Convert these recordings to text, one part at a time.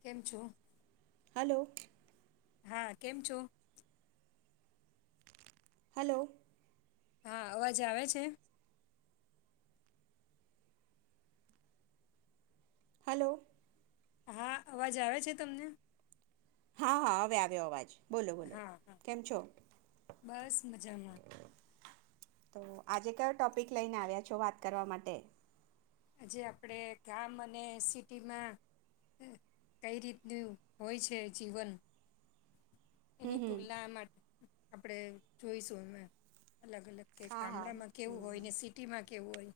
કેમ છો. હલો હા કેમ છો હલો હા અવાજે આવે છે. હલો હા અવાજ આવે છે તમને હા હા હવે આવ્યો અવાજ બોલો હા હા કેમ છો. બસ મજા. તો આજે કયો ટોપિક લઈને આવ્યા છો વાત કરવા માટે આજે આપણે ગામ અને સિટીમાં કઈ રીતનું હોય છે જીવન હમ એની હમ તુલના માટે આપણેે જોઈશું અમે અલગ અલગ કે હા હા ગામડામાં કેવું હમ હોય ને સિટીમાં કેવુ હોય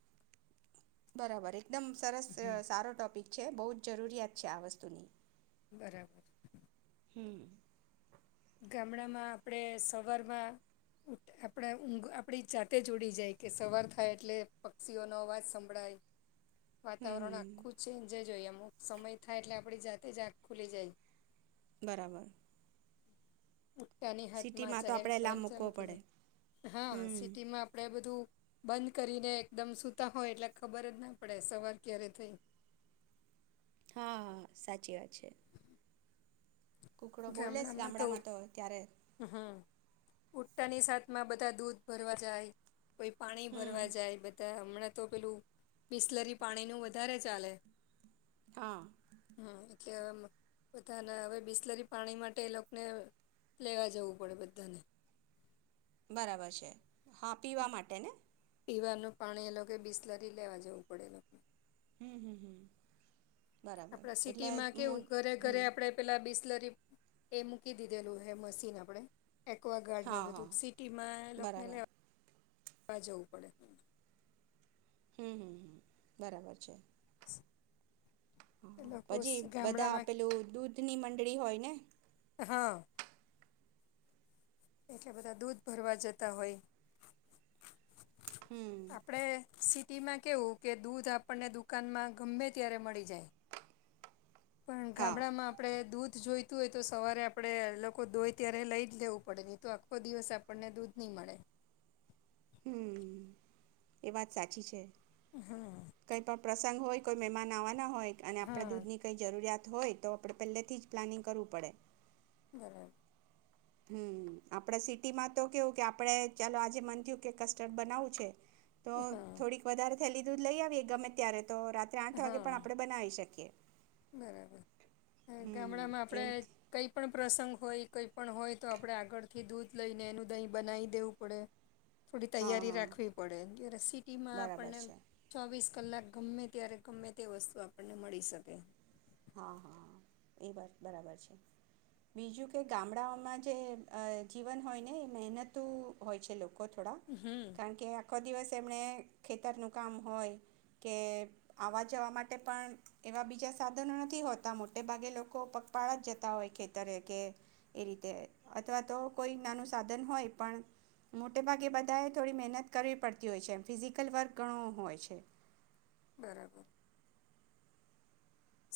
બરાબર એક એકદમ સરસ હમ સારો ટોપિક છે બહુ જરૂરિયાત છે આ વસ્તુની બરાબર હમ ગામડામાં આપણે સવારમાં આપણે ઊંઘ આપણી જાતે ઊડી જાય કે સવાર થાય એટલે પક્ષીઓનો અવાજ સંભળાય હમ હમ વાતાવરણ આખું ચેન્જ જ હોય એમ અમુક સમય થાય એટલે આપણી જાતે જ આખ ખુલી જાય. બરાબર હ ઉઠતાની હાથમાં સિટીમાં તો ચહેલ આપણે એલાર્મ પહેલ મૂકવો ચાલુ થઈ પડે જાય હા હમ સિટીમાં આપણે બધું બંધ કરીને એકદમ સૂતા હોય એટલે ખબર જ ના પડે સવાર ક્યારે થઈ. હા સાચી વાત છે. કુકડો બોલેસ ગામડામાં તો ત્યારે ઉઠતાની સાતમાં બધા દૂધ ભરવા જાય. કોઈ પાણી હમ ભરવા જાય બધા હમણાં તો પેલું બિસ્લરી પાણીનું વધારે ચાલે હા કે બધાના હવે બિસ્લરી પાણી માટે એ લોકોને લેવા જવું પડે બધાને. બરાબર છે. હા પીવા માટે ને. પીવાનું પાણી એ લોકો બિસ્લરી લેવા જવું પડે એ લોકો. હમ હમ હમ. બરાબર આપડા સિટી એટલે માં મો કેવું ઘરે ઘરે હમ આપડે પેલા બિસ્લટ. એ મૂકી દીધેલું હે મશીન આપણે. એકવાગાર્ડ ને હા હા બધું સિટીમાં એ લોકો ને બરાબર લે. આ જવું પડે. હમ હમ હમ બરાબર છે. એ લોકો પછી બધા ગામડામાં આપેલું દૂધની મંડળી હોય ને. હા એટલે બધા દૂધ ભરવા જતા હોય. હમ. આપણે સિટીમાં કહેવું કે દૂધ આપણને દુકાનમાં ગમે ત્યારે મળી જાય. પણ હા ગામડામાં આપણે દૂધ દૂધ જોઈતું હોય તો સવારે આપણે લોકો ધોય ત્યારે લઈ જ લેવું પડે નહી તો આખો દિવસ આપણને દૂધ નહીં મળે. હમ એ વાત સાચી છે. હા કઈ પણ પ્રસંગ હોય. કોઈ મહેમાન આવા ના હોય અને આપડે હા દૂધ ની કઈ જરૂરિયાત હોય તો આપડે પેલે થી જ પ્લાનિંગ કરવું પડે. બરાબ. હમ આપડા સિટીમાં તો કેવું કે આપણે ચાલો આજે મન થયું કે કસ્ટર્ડ બનાવું છે. તો હા થોડીક વધારે થેલી દૂધ લઈ આવી એ ગમે ત્યારે તો રાત્રે આઠ વાગે હા પણ આપણે બનાવી શકીએ. બરાબર હમ ગામડામાં આપડે એવું જ. કઈ પણ પ્રસંગ હોય કંઈ પણણ હોય તો આપણે આગળથી દૂધ લઈને એનું દહીં બનાવી દેવું પડે. થોડી હા તૈયારી હા રાખવી પડે સિટીમાં બરાબર આપણને છે ચોવીસ કલાક ગમે ત્યારે ગમે તે વસ્તુ આપણને મળી શકે. હા હા એ વાત બરાબર છે બીજું કે ગામડાઓમાં જે જીવન હોય ને એ મહેનતું હોય છે લોકો. થોડા હમ કારણ કે આખો દિવસ તેમણે ખેતરનું કામ હોય કે આવવા જવા માટે પણ એવા બીજા સાધ નથી હોતા મોટે ભાગે લોકો પગપાળા જ જતા હોય ખેતરે કે એ રીતે અથવા તો કોઈ નાનું સાધન હોય પણ મોટે ભાગે બધાએ થોડી મહેનત કરવી પડતી હોય છે એમ ફિઝિકલ વર્ક ઘણું હોય છે. બરાબર.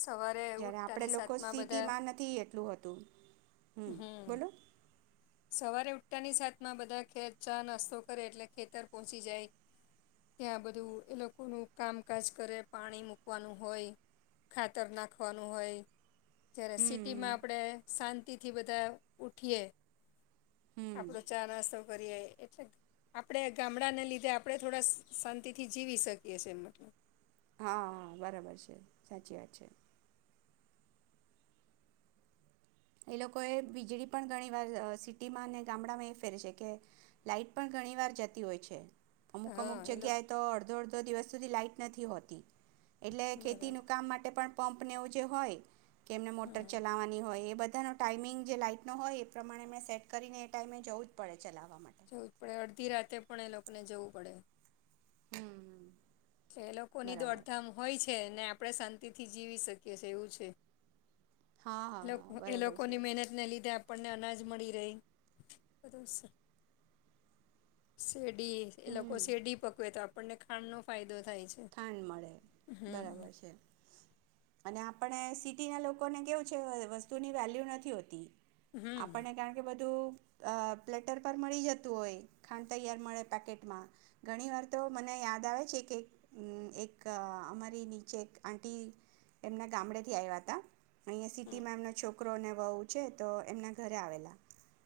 સવારે જયારે આપડે ઉઠતાની લોકો સાથમાં બધા સિટીમાં નથી એટલું હતું. હમ- સવારે ઉઠાની સાત માં બધા ખેત ચા નાસ્તો કરે એટલે ખેતર પહોંચી જાય ત્યાં બધું એ લોકોનું કામકાજ કરે પાણી મૂકવાનું હોય ખાતર નાખવાનું હોય- જયારે હમ સિટીમાં આપડે શા- તિથિ બધા ઊઠીએ- હમ આપડો ચા નાસ્તો- કરી એટલે આપણે ગામડાને લીધે આપણે થોડા શાંતિ થી જીવી શકીએ છીએ હા હા બરાબર છે સાચી વાત છે. એ લોકો એ વીજળી પણ ઘણીવાર અ સિટીમાં અને ગામડામાં એ ફેરે છે કે લાાઈટ પણ ઘણી વાર જતી હોય છે. અમુક અમુક હા એ લોકો જગ્યાએ તો અડધો અડધો દિવસ- તો તે લાઈટ નથી હોતી? એટલે ખેતી નું બરાબર કામ માટે પણ પંપ નેવું જે હોય- કે એમને હમ મોટર જવું ચલાવવાની હોય એ બધ- બધાનો ટાાઈમિંગ જે લાઈટનો હોય એ પ્રમાણે મેં સેટ કરીને એ ટાાઈમે જવું જ પડે છે. જવું જ પડે અડધી રાતે પણ એ લોકો- આપને જવું પડે- હમ તે લોકોની બરાબર દોડધામ હોય છ છે ને આપણે શાંતિ થી જીવી શકીએ છ છેએ એવું છે. હા એલોક હા બરાબર છે લોકોની મહેનત ને લીધે આપ- પણને અનાજ મળી રે બધું સ શેરડી એ લોકો હમ શેરડી પકવેતા પણને ખાનનો ફાયદો- ખાંડ મળે હમ બરાબર છે, અને- પણએ સિટીના લોકોને કેવું છે. વસ્તુની વેલ્યુ નથી હોતી. હમ આપણને કારણ કે બધુ- અ પ્લેટર પર મળી જતું હોય ખાંડ તૈયાર મળે પેકેટમાં ઘણી વાર તો મને યાદ આવે છે કે- મ એક અમારી નીચે એક આંટી એમના ગામડેથી આવ્યા હતા. અહીંયા સીટીમા એમનો છોક- કરો ને વહુ છે તો એમના ઘરે આવેલા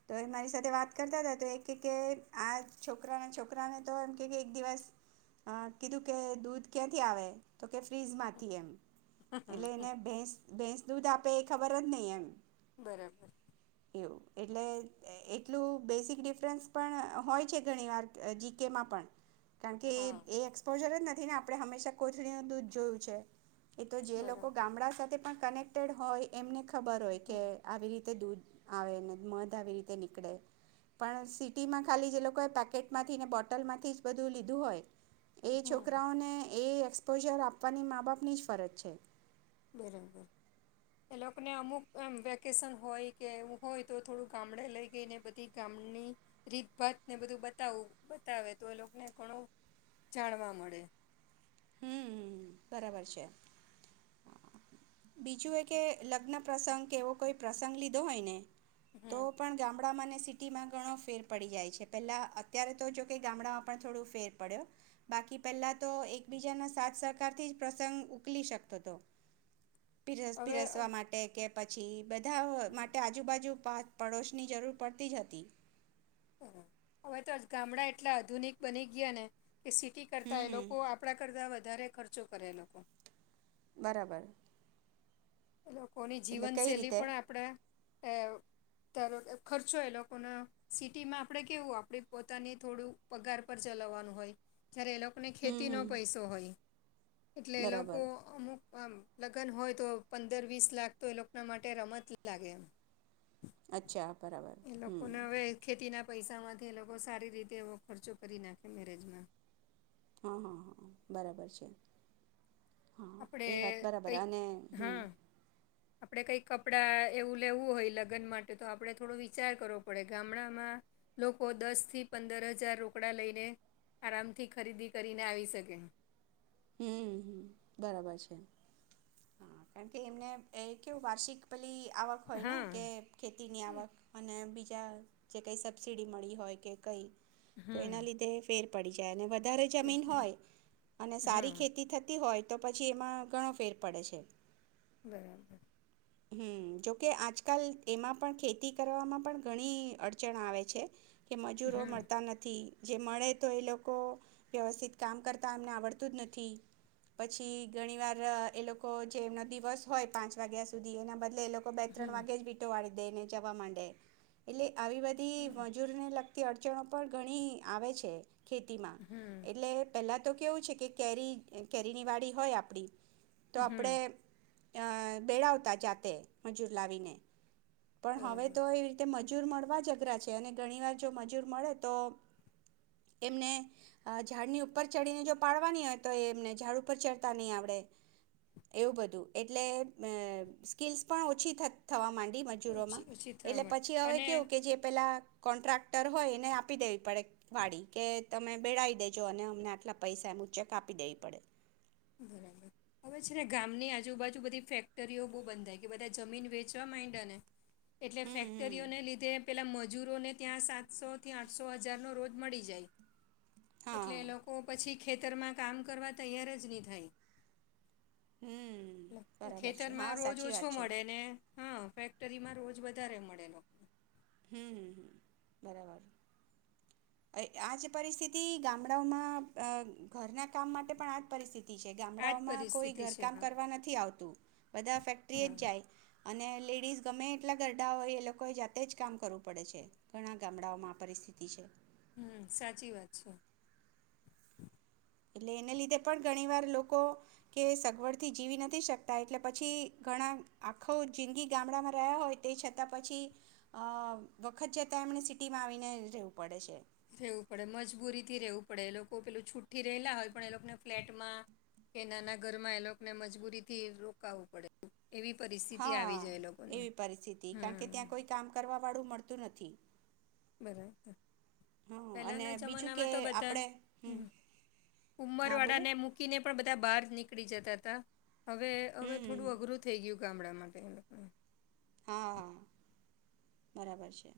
તો એ મારી સાથે વાત કરતા હતા તો એ કેકે આ છોકરાના છોકરાને તો એમ કેકે એક દિવસ અ કીધું- કે દૂધ ક્યાંથી આવે તો કે ફ્રીજ માંથી એમ. હમ એટલે એને ભેંસ ભેંસ- દુધ આપેએ ખબર જ નહી એમ. બરાબર- એવું એટલે એટલું બેઝિક ડિફરન્સ પણ હોય છે. ઘણીવાર જીકેમાં પણ. કારણ કે હા એ [unintelligible] નથી ને આપણે હંમેશા કોથળી ન દૂધ જોયું છે. એ તો જે લોકો બરાબર ગામડા સાથે પણ કનેક્ટેડ હોય. એમને ખબર હોય કે હમ આવી રીતે દૂધ આવે ને મધ આવી રીતે નીકળે પણ સિટીમાં ખાલી જે લોકોએ પેકેટમાંથી ને બોટલમાંથી જ બધું લીધું હોય. એ હમ છોકરાઓને એ પોઝર આપવાની મા બાપની જ ફરજ છે. બરાબર એ લોકોને અમુક એમ વેકેશન હોય કે એવું હોય તો થોડું ગામડે લઈ ગઈને બધી ગામડની રીતભાતને બધું બતાવું બતાવે તો એ લોકોને ઘણું જાણવા મળે. હમ બરાબર છે. બીજું એ કે લગ્ન પ્રસંગ કે એવો કોઈ પ્રસંગ લીધો હોય ને તો હમ પણ ગામડામાંને સિટીમાં ઘણો ફેર પડી જાય છે. પેલા અત્યારે તો જોકે ગામડામાં પણ થોડું ફેર પડ્યો બાકી પહેલા તો એક એક બીજાના સાથ સહકારથી જ પ્રસંગ ઉકલી શકતો હતો. પીર હવે પીરસવા હમ માટે કે પછી બધા માટે આજુબાજુ પા પડોશની જરૂર પડતી જ હતી. બરાબર હવે તો ગામડા એટલા આધુનિક બની ગયા ને કે સિટી કરતા હમ એ હમ લોકો આપણા કરતા વ વધારે ખર્ચો કરે લોકો. બરાબર લોકોની એટલે કઈ જીવનશૈલી રીતે પણ આપણા એ ધારો કે ખર્ચો એ લોકોને સિટીમાં આપણેે કેવું આપણે પોતાને થોડું પગાર પર ચલાવવાનું હોય. જયારે એ લોકોને હમ ખેતી નો હમ પૈસો હોય. એટલે એ લોકો બરાબર અમુક અ લગન હોય તો પંદર વીસ લાખ તો એ લોકોના માટે રમત લાગે. અચ્છા બરાબર હમ્મ પૈસા માંથી એ લોકો સારી રીતે એવો ખર્ચો કરી નાખે મેરેજમાં. હા હા હા બરાબર છે. હા આપણે એ વાત બરાબર કંઈક અને હા આપણે કઈક કપડાં એવું લેવું હોય લગ્ન માટે તો આપણે થોડો વિચાર કરવો પડે ગામડામાં લોકો દસ થી પંદર હજાર રોકડા લઈને આરામથી ખરીદી કરીને આવી શકે. હમ્મ બરાબર છે કારણ કે એમને કેવું વાર્ષિક પેલી આવક હોય ને હા કે ખેતી ની આવક અને બીજી જ્યાં જે કંઈ સબસિડી મળી હોય કે કંઈ એના હમ લિધે તે ફે પડી જાય ને વધારે જમીન બિલકુલ. હોય અને સારી હા ખેતી થતી હોય તો પછી એમાં ઘણો ફેર પડે છે. બરાબર. હમ્મ જોકે આજકાલ એમાં પણ ખેતી કરવામાં પણ ઘણી અડચણ આવે છે. કે મજૂરો હમ મળતા નથી. જે મળે તો એ લોકો વ્યવસ્થિત કામ કરતા એમને આવડતું જ નથી. પછી ઘણી વાર એ લોકો જે એમનો દિવસ હોય પાંચ વાગ્યા સુધી [unintelligible] એટલે એ લોકો બે ત્રણ હમ વાગે જ વી ટો વારે એને જવામાંડે એલે આવી બધી મજૂરને લગ કે અડચણો પણ ઘણી આવે છે. ખેતીમાં હમ એટલે પહેલા તો કેવું છે કે કેરી કેરીની વાડી હોય આપડી તો આપડે હમ અ બે આવ જાતે મજૂર લાવીને પણ હવે બરાબર તો એવી રીતે મજ મજૂર મળવા જ અઘરા છે અને ઘણી વાર જો મજૂર મળે તો એમને અ ઝાડની ઉપર ચડીને જો પાડવાની હોય તો એ એમને ઝાડ ઉપર ચડતા નહીં આવડે એવું બધું એટલે એમ સ્કીલ્સ પણ ઓછી થ થવા માંડી બી મજૂરોમાં ઓછી ઓછી થવા એટલે માટે પછી હવે અને કેવું કે જે પેલા કોન્ટ્રાક્ટર હોય એને આપી દેવી પડે વાડી કે તમે બેળાવી દેજો અને અમને આટલા પૈસા ઉંચક આપી દેવી પડે બરાબર હવે છે ને ગામની આજુબાજુ બધી ફેક્ટરીઓ બો બંધાઈ ગઈ બધા જમીન વેચવા માયિંડાને એટલે હમ હમ ફેક્ટરીઓને લીધે પેલાં મજૂરોને ત્યાં સાતસોથી આઠસો હજારનો રોજ મળી જાય. એટલે હા એ લોકો પછી ખેતરમાં કામ કરવા તૈયાર જ ની હમ બરાબર છે હા ખેતરમાં રોજ સાચી ઓછો વાત છે મળે ને હા ફેક્ટરીમાં રોજ વધારે મળે લોકોને હમ્મ બરાબર આજ પરિસ્થિતિ ગામડાઓમાં અ ઘરના કામ માટે પણ આજ પરિસ્થિતિ આજ ગામડાઓમાં કોઈ પરિસ્થિતિ છે ઘરકામ હા કરવા નથી આવતું બધા ફેક્ટરીએજ હા જાય અને લેડીઝ ગમે એટલા ગરડા હોય એ લોકોએ જાતે જ કામ કરવું પડે છે ઘણા ગામડાઓમાં આ પરિસ્થિતિ છે. હમ સાચી વાત છે. એટલે એને લીધે પણ ઘણી વાર લોકો કે સગવડથી જીવી નથી શકતા એટલે પછી ઘણા આખો જિંદગી ગામડામાં રહ્યા હોય તે છતાં પછી અ વખત જતા એમણે સિટીમાં આવીને રહેવું પડે છે. રહેવું પડે મજબૂરીથી રહેેવું પડે એ લોકો પેલું છુઠ્ઠી રહેલા હોય પણ એ લોકને ફ્લેટમાં કે નાના ઘરમાં એ લોકને મજબૂરી થી રોકાવવું પડે. એવી પરિસ્થિતિ હા આવી જાય એ લોકોને એવી પરિસ્થિતિ કારણ કે હમ ત્યાં કોઈ કામ કરવા વાળું મળત નથી. બરાબર હા અને પેલાના બીજું કે જમાનામાં તો બધા આપણે હમ ઉમર હા બોલો વાળાને મૂકીને પણ બધા બહાર નીકળ પકડી જત હતા. હવે હમ હવે હમ થોડું અઘરું થઈ ગયું. ગામડા માટે એ લોકોને હા. બરાબર છે.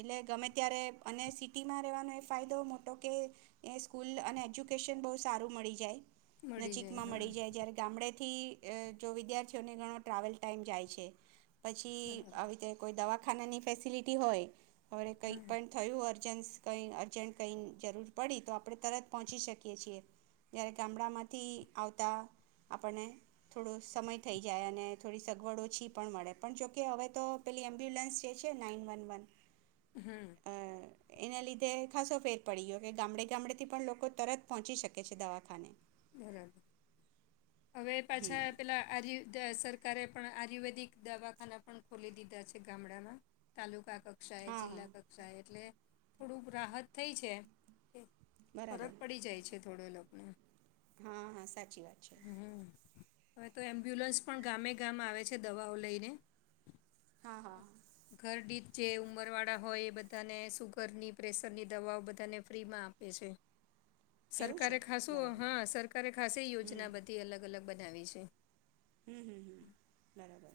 એટલે ગમે ત્યારે અને સિટીમાં રહેવાનો એ ફાયદો મોટો કે એ સ્કૂલ અને એજ્યુકેશન બહુ સારું મળી જાય. મળી જાય નજીકમાં હા. મળી જાય જયારે ગામડે થી જો વિદ્યાર્થીઓને ઘણો ટ્રાવેલ ટાઈમ જાય છે. પછી આવીતે કોઈ દવા ખાનાની ફેસિલિટી હોય. હવે કઈક પણ થયું હો. અજન્સ કંઈ અર્જન્ટ કંઈ જરૂર પડી તો આપણે તરત પહોંચી શકીએ છીએ જ્યારે ગામડામાંથી આવતા આપણને થોડો સમય થઈ જાય અને થોડી સગવડ ઓછી પણ મળે પણ જોકે હવે તો પેલી એમ્બ્યુલન્સ જે છે નાઈન વન વન. હમ અ એના લીધે. ખાસો ફેર પડી ગયો કે ગામડે ગામડેથી પણ લોકો તરત પહોંચી શકે છે દવાખાને. બરારાબર. હવે પાછા પેલા આજ. સરકારે પણ આયુર્વેદિક દવાખાના પણ ખોલી દીધા છે ગામડામાં તાલુકા ક. કક્ષાએ હા હા જિલ્લા કક્ષાએ એટલે. થોડુંક રાહત થઈ છે. બરાબર ફરક પડી જાય છે. થોડે લ આપણે. હા હા સાચી વાત છે. હવે તો એમ્બ્યુલન્સ પણ ગામે ગામ આવે છે દવાઓ લઈને. હા હા ઘરડીત. જે ઉંમરવાળા હોય એ બધાને શુગરની પ્રેશરની દવાઓ બધાને ફ્રીમાં આપે છે. એવું છે સરકારે ખાસું બરાબર હા સરકારે ખાસ હમ યોજા. તેથી અલગ અલગ બનાવી છે. હમ હમ હમ બરાબર.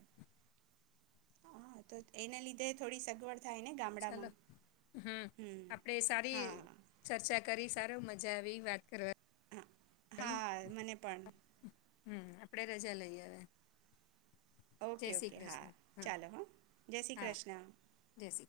હા તો એને લીધે થોડી સગવડ થાય ને ચાલો ગામડામાં હમ આપડે સારી હા ચર્ચા કરીશ. સારો મજા આવી વાત કરવા. હા હા મને પણ. હમ આપડે રજા લઈ આવે. ઓકે ઓકે હા ચાલો હા જય શ્રી કૃષ્ણ. શ્રી કૃષ્ણ.